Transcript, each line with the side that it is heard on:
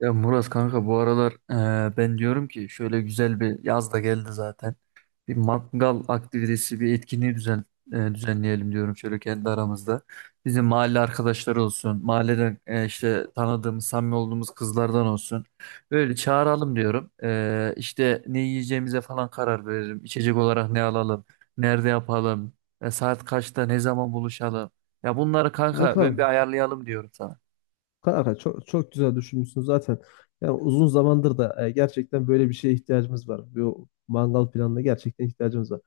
right: Ya Murat kanka bu aralar ben diyorum ki şöyle güzel bir yaz da geldi zaten. Bir mangal aktivitesi, düzenleyelim diyorum şöyle kendi aramızda. Bizim mahalle arkadaşları olsun, mahalleden işte tanıdığımız, samimi olduğumuz kızlardan olsun. Böyle çağıralım diyorum. İşte ne yiyeceğimize falan karar verelim. İçecek olarak ne alalım, nerede yapalım, saat kaçta, ne zaman buluşalım. Ya bunları kanka ben bir
left: Kankam
right: ayarlayalım diyorum sana.
left: Kanka çok çok güzel düşünmüşsün zaten. Yani uzun zamandır da gerçekten böyle bir şeye ihtiyacımız var. Bu mangal planına gerçekten ihtiyacımız var.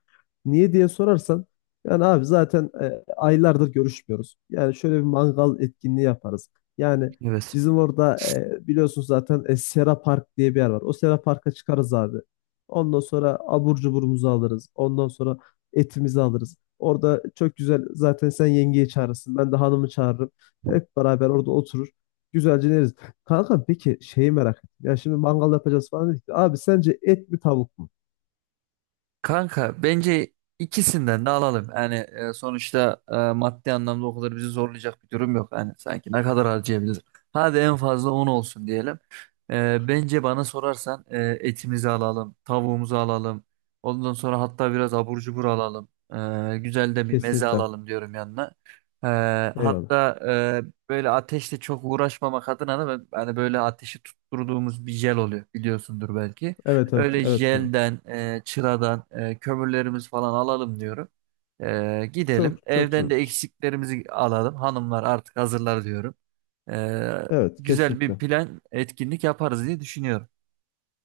left: Niye diye sorarsan, yani abi zaten aylardır görüşmüyoruz. Yani şöyle bir mangal etkinliği yaparız. Yani
right: Evet.
left: bizim orada biliyorsunuz zaten Sera Park diye bir yer var. O Sera Park'a çıkarız abi. Ondan sonra abur cuburumuzu alırız. Ondan sonra etimizi alırız. Orada çok güzel, zaten sen yengeyi çağırırsın, ben de hanımı çağırırım. Hep beraber orada oturur, güzelce yeriz. Kanka peki şeyi merak ettim. Ya şimdi mangal yapacağız falan dedik. Abi, sence et mi tavuk mu?
right: Kanka bence ikisinden de alalım. Yani sonuçta maddi anlamda o kadar bizi zorlayacak bir durum yok. Yani sanki ne kadar harcayabiliriz? Hadi en fazla 10 olsun diyelim. Bence bana sorarsan etimizi alalım, tavuğumuzu alalım. Ondan sonra hatta biraz abur cubur alalım. Güzel de bir meze
left: Kesinlikle.
right: alalım diyorum yanına. E,
left: Eyvallah.
right: hatta Böyle ateşle çok uğraşmamak adına da hani böyle ateşi tutturduğumuz bir jel oluyor biliyorsundur belki.
left: Evet evet
right: Öyle
left: evet kanka.
right: jelden, çıradan kömürlerimiz falan alalım diyorum. Gidelim.
left: Çok çok güzel
right: Evden de
left: olur.
right: eksiklerimizi alalım. Hanımlar artık hazırlar diyorum. E,
left: Evet,
right: Güzel bir
left: kesinlikle.
right: plan, etkinlik yaparız diye düşünüyorum.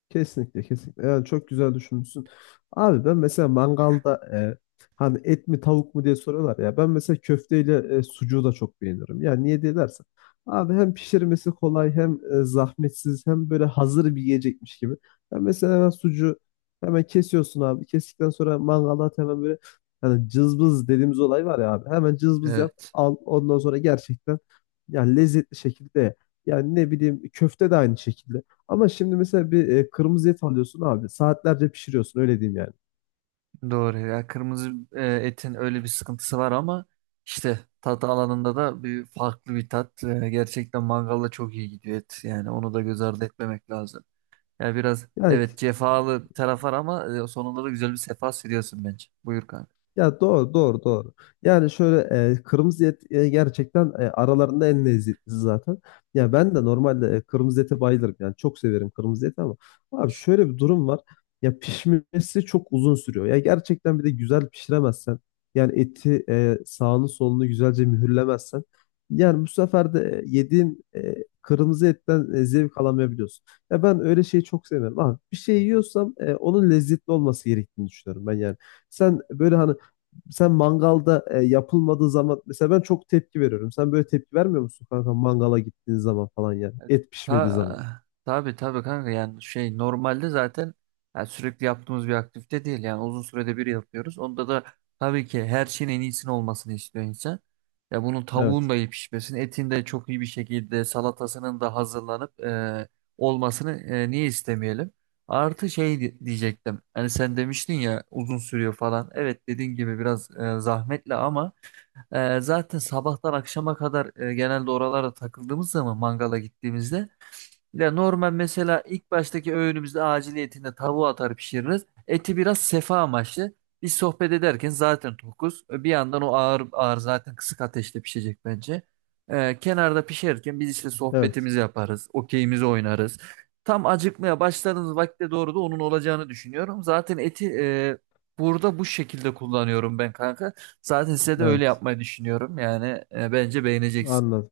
left: Kesinlikle kesinlikle. Yani çok güzel düşünmüşsün. Abi ben mesela mangalda, hani et mi tavuk mu diye soruyorlar ya. Ben mesela köfteyle sucuğu da çok beğenirim. Yani niye diye dersen, abi hem pişirmesi kolay, hem zahmetsiz, hem böyle hazır bir yiyecekmiş gibi. Ben mesela hemen sucuğu hemen kesiyorsun abi. Kestikten sonra mangala at, hemen böyle hani cızbız dediğimiz olay var ya abi. Hemen cızbız yap
right: Evet.
left: al, ondan sonra gerçekten yani lezzetli şekilde. Yani ne bileyim, köfte de aynı şekilde. Ama şimdi mesela bir kırmızı et alıyorsun abi. Saatlerce pişiriyorsun öyle diyeyim yani.
right: Doğru. Ya kırmızı etin öyle bir sıkıntısı var ama işte tat alanında da bir farklı bir tat. Gerçekten mangalda çok iyi gidiyor et. Yani onu da göz ardı etmemek lazım. Yani biraz
left: Yani,
right: evet cefalı bir taraf var ama sonunda da güzel bir sefa sürüyorsun bence. Buyur kanka.
left: ya doğru doğru doğru. Yani şöyle kırmızı et gerçekten aralarında en lezzetlisi zaten. Ya ben de normalde kırmızı ete bayılırım. Yani çok severim kırmızı eti ama abi şöyle bir durum var. Ya pişmesi çok uzun sürüyor. Ya gerçekten bir de güzel pişiremezsen, yani eti sağını solunu güzelce mühürlemezsen, yani bu sefer de yediğin kırmızı etten zevk alamayabiliyorsun. Ya ben öyle şeyi çok sevmem. Abi bir şey yiyorsam onun lezzetli olması gerektiğini düşünüyorum ben yani. Sen böyle hani sen mangalda yapılmadığı zaman mesela ben çok tepki veriyorum. Sen böyle tepki vermiyor musun kanka, mangala gittiğin zaman falan yani? Et pişmediği zaman.
right: Tabii tabii kanka, yani şey normalde zaten yani sürekli yaptığımız bir aktivite değil, yani uzun sürede bir yapıyoruz. Onda da tabii ki her şeyin en iyisini olmasını istiyor insan. Ya bunun tavuğun
left: Evet.
right: da iyi pişmesini, etin de çok iyi bir şekilde salatasının da hazırlanıp olmasını, niye istemeyelim? Artı şey diyecektim. Hani sen demiştin ya uzun sürüyor falan. Evet, dediğin gibi biraz zahmetli ama zaten sabahtan akşama kadar genelde oralara takıldığımız zaman, mangala gittiğimizde ya normal mesela ilk baştaki öğünümüzde aciliyetinde tavuğu atar pişiririz. Eti biraz sefa amaçlı. Biz sohbet ederken zaten tokuz. Bir yandan o ağır ağır zaten kısık ateşte pişecek bence. Kenarda pişerken biz işte
left: Evet.
right: sohbetimizi yaparız. Okeyimizi oynarız. Tam acıkmaya başladığımız vakte doğru da onun olacağını düşünüyorum. Zaten eti burada bu şekilde kullanıyorum ben kanka. Zaten size de öyle
left: Evet.
right: yapmayı düşünüyorum. Yani bence beğeneceksin.
left: Anladım.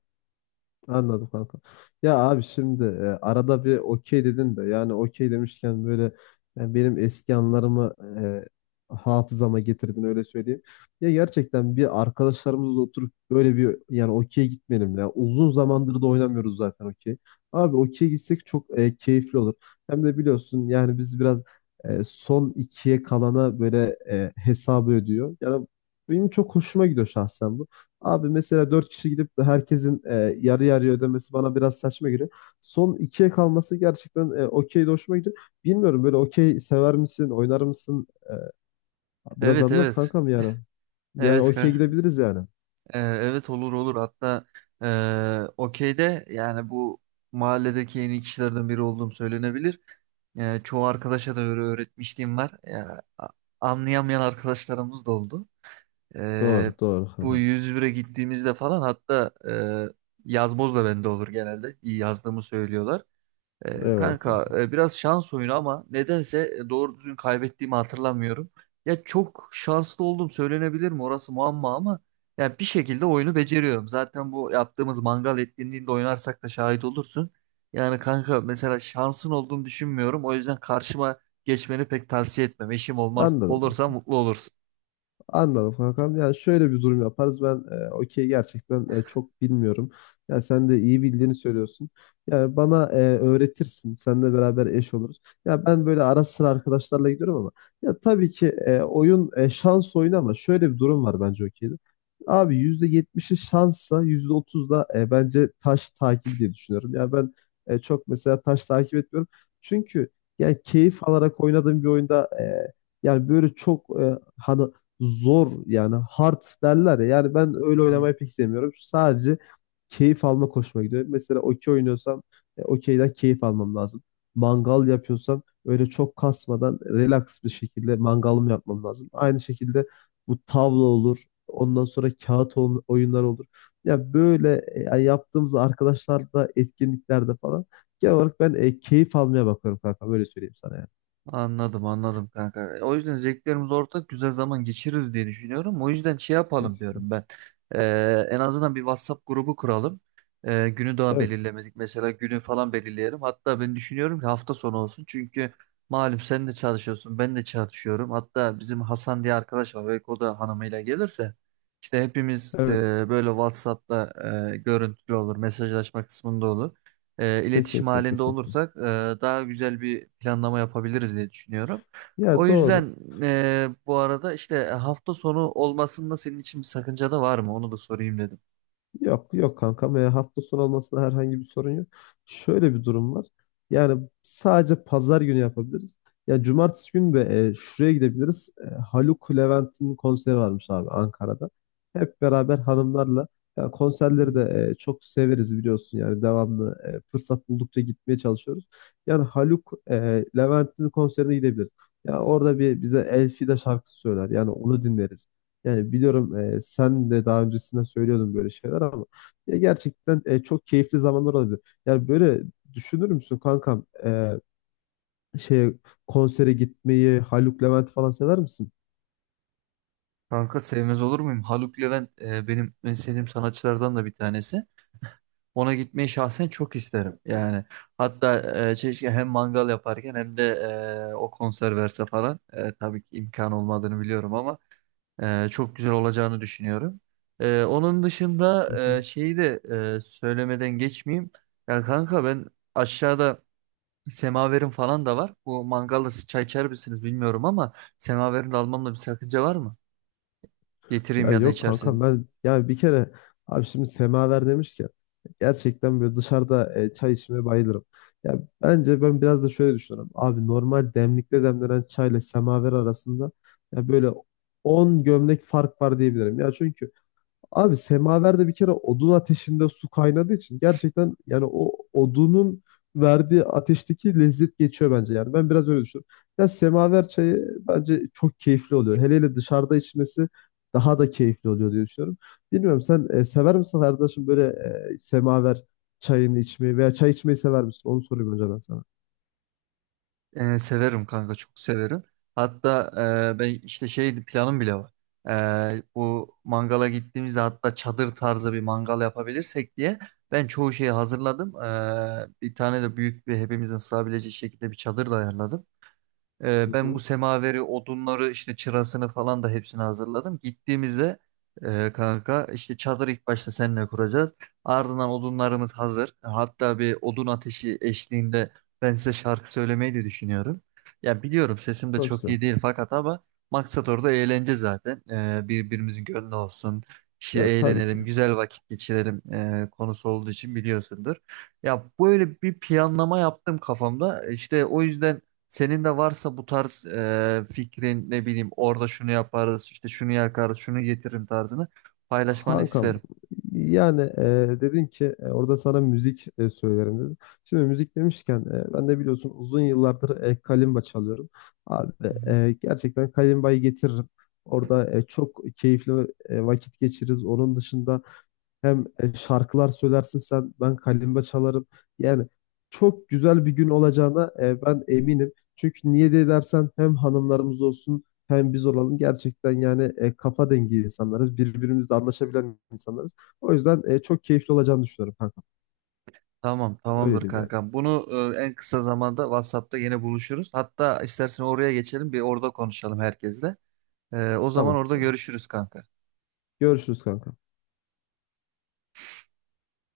left: Anladım kanka. Ya abi şimdi arada bir okey dedin de, yani okey demişken, böyle yani benim eski anılarımı hafızama getirdin, öyle söyleyeyim. Ya gerçekten bir arkadaşlarımızla oturup böyle bir, yani okey gitmeyelim ya. Uzun zamandır da oynamıyoruz zaten okey. Abi okey gitsek çok keyifli olur. Hem de biliyorsun yani biz biraz son ikiye kalana böyle hesabı ödüyor. Yani benim çok hoşuma gidiyor şahsen bu. Abi mesela dört kişi gidip de herkesin yarı yarıya ödemesi bana biraz saçma geliyor. Son ikiye kalması gerçekten okey de hoşuma gidiyor. Bilmiyorum, böyle okey sever misin, oynar mısın? Biraz
right: Evet,
left: anlat
right: evet.
left: kankam yani. Yani
right: Evet
left: okey
right: kanka.
left: gidebiliriz yani.
right: Evet, olur olur, hatta okeyde yani bu mahalledeki en iyi kişilerden biri olduğum söylenebilir. Çoğu arkadaşa da öyle öğretmişliğim var. Ya, anlayamayan arkadaşlarımız da oldu. Ee,
left: Doğru, doğru
right: Bu
left: kankam.
right: 101'e gittiğimizde falan, hatta yazboz da bende olur genelde. İyi yazdığımı söylüyorlar.
left: Eyvallah
right: Kanka
left: kankam.
right: biraz şans oyunu ama nedense doğru düzgün kaybettiğimi hatırlamıyorum. Ya çok şanslı oldum, söylenebilir mi orası muamma, ama ya bir şekilde oyunu beceriyorum. Zaten bu yaptığımız mangal etkinliğinde oynarsak da şahit olursun. Yani kanka mesela şansın olduğunu düşünmüyorum. O yüzden karşıma geçmeni pek tavsiye etmem. Eşim olmaz.
left: Anladım.
right: Olursa mutlu olursun.
left: Anladım kankam. Yani şöyle bir durum yaparız. Ben okey gerçekten çok bilmiyorum. Yani sen de iyi bildiğini söylüyorsun. Yani bana öğretirsin. Seninle beraber eş oluruz. Ya ben böyle ara sıra arkadaşlarla gidiyorum ama, ya tabii ki oyun şans oyunu ama şöyle bir durum var bence okeyde. Abi %70'i şanssa, %30 da bence taş takibi diye düşünüyorum. Ya ben çok mesela taş takip etmiyorum. Çünkü yani keyif alarak oynadığım bir oyunda yani böyle çok hani zor, yani hard derler ya. Yani ben öyle oynamayı pek sevmiyorum. Sadece keyif alma hoşuma gidiyor. Mesela okey oynuyorsam okeyden keyif almam lazım. Mangal yapıyorsam öyle çok kasmadan, relax bir şekilde mangalımı yapmam lazım. Aynı şekilde bu tavla olur. Ondan sonra kağıt oyunlar olur. Ya böyle yani yaptığımız arkadaşlarla etkinliklerde falan, genel olarak ben keyif almaya bakıyorum kanka. Böyle söyleyeyim sana yani.
right: Anladım, anladım kanka. O yüzden zevklerimiz ortak, güzel zaman geçiririz diye düşünüyorum. O yüzden şey yapalım
left: Kesinlikle.
right: diyorum ben. En azından bir WhatsApp grubu kuralım. Günü daha
left: Evet,
right: belirlemedik. Mesela günü falan belirleyelim. Hatta ben düşünüyorum ki hafta sonu olsun. Çünkü malum sen de çalışıyorsun, ben de çalışıyorum. Hatta bizim Hasan diye arkadaş var. Belki o da hanımıyla gelirse. İşte hepimiz
left: evet.
right: böyle WhatsApp'ta görüntülü olur. Mesajlaşma kısmında olur, iletişim
left: Kesinlikle,
right: halinde
left: kesinlikle.
right: olursak daha güzel bir planlama yapabiliriz diye düşünüyorum. O
left: Ya doğru.
right: yüzden bu arada işte hafta sonu olmasında senin için bir sakınca da var mı? Onu da sorayım dedim.
left: Yok yok kankam. Hafta sonu olmasına herhangi bir sorun yok. Şöyle bir durum var. Yani sadece pazar günü yapabiliriz. Ya cumartesi günü de şuraya gidebiliriz. Haluk Levent'in konseri varmış abi, Ankara'da. Hep beraber hanımlarla, ya
right: Hı
left: konserleri
right: hı.
left: de çok severiz biliyorsun, yani devamlı fırsat buldukça gitmeye çalışıyoruz. Yani Haluk Levent'in konserine gidebiliriz. Ya orada bir bize Elfida şarkısı söyler. Yani onu dinleriz. Yani biliyorum sen de daha öncesinde söylüyordun böyle şeyler ama, ya gerçekten çok keyifli zamanlar olabilir. Yani böyle düşünür müsün kankam şey, konsere gitmeyi, Haluk Levent falan sever misin?
right: Kanka sevmez olur muyum? Haluk Levent benim en sevdiğim sanatçılardan da bir tanesi. Ona gitmeyi şahsen çok isterim. Yani hatta keşke hem mangal yaparken hem de o konser verse falan. Tabii ki imkan olmadığını biliyorum ama. Çok güzel olacağını düşünüyorum. Onun dışında
left: Hı hı.
right: şeyi de söylemeden geçmeyeyim. Ya kanka ben aşağıda semaverim falan da var. Bu mangalda siz çay içer misiniz bilmiyorum ama semaverini de almamda bir sakınca var mı? Getireyim,
left: Ya
right: ya da
left: yok kankam,
right: içerseniz.
left: ben yani bir kere, abi şimdi semaver demiş ki, gerçekten böyle dışarıda çay içmeye bayılırım. Ya bence ben biraz da şöyle düşünüyorum. Abi normal demlikte demlenen çayla semaver arasında, ya böyle 10 gömlek fark var diyebilirim. Ya çünkü abi semaverde bir kere odun ateşinde su kaynadığı için, gerçekten yani o odunun verdiği ateşteki lezzet geçiyor bence yani. Ben biraz öyle düşünüyorum. Ya semaver çayı bence çok keyifli oluyor. Hele hele dışarıda içmesi daha da keyifli oluyor diye düşünüyorum. Bilmiyorum, sen sever misin kardeşim böyle semaver çayını içmeyi, veya çay içmeyi sever misin? Onu sorayım önce ben sana.
right: Severim kanka, çok severim. Hatta ben işte şey planım bile var. Bu mangala gittiğimizde hatta çadır tarzı bir mangal yapabilirsek diye ben çoğu şeyi hazırladım. Bir tane de büyük, bir hepimizin sığabileceği şekilde bir çadır da ayarladım.
left: Hı
right: Ben bu
left: hı.
right: semaveri, odunları, işte çırasını falan da hepsini hazırladım. Gittiğimizde kanka işte çadır ilk başta seninle kuracağız. Ardından odunlarımız hazır. Hatta bir odun ateşi eşliğinde ben size şarkı söylemeyi de düşünüyorum. Ya biliyorum sesim de
left: Çok
right: çok
left: güzel.
right: iyi değil fakat ama maksat orada eğlence zaten. Birbirimizin gönlü olsun. İşte
left: Ya tabii ki.
right: eğlenelim, güzel vakit geçirelim, konusu olduğu için biliyorsundur. Ya böyle bir planlama yaptım kafamda. İşte o yüzden senin de varsa bu tarz fikrin, ne bileyim orada şunu yaparız, işte şunu yakarız, şunu getiririm tarzını paylaşmanı
left: Kankam
right: isterim.
left: yani dedin ki orada sana müzik söylerim dedim. Şimdi müzik demişken ben de biliyorsun uzun yıllardır kalimba çalıyorum. Abi
right: Hı hı.
left: gerçekten kalimbayı getiririm. Orada çok keyifli vakit geçiririz. Onun dışında hem şarkılar söylersin sen, ben kalimba çalarım. Yani çok güzel bir gün olacağına ben eminim. Çünkü niye de dersen, hem hanımlarımız olsun, hem biz olalım. Gerçekten yani kafa dengi insanlarız. Birbirimizle anlaşabilen insanlarız. O yüzden çok keyifli olacağını düşünüyorum kanka.
right: Tamam,
left: Öyle
right: tamamdır
left: diyeyim yani.
right: kankam. Bunu en kısa zamanda WhatsApp'ta yine buluşuruz. Hatta istersen oraya geçelim, bir orada konuşalım herkesle. O zaman
left: Tamam.
right: orada görüşürüz kanka.
left: Görüşürüz kanka.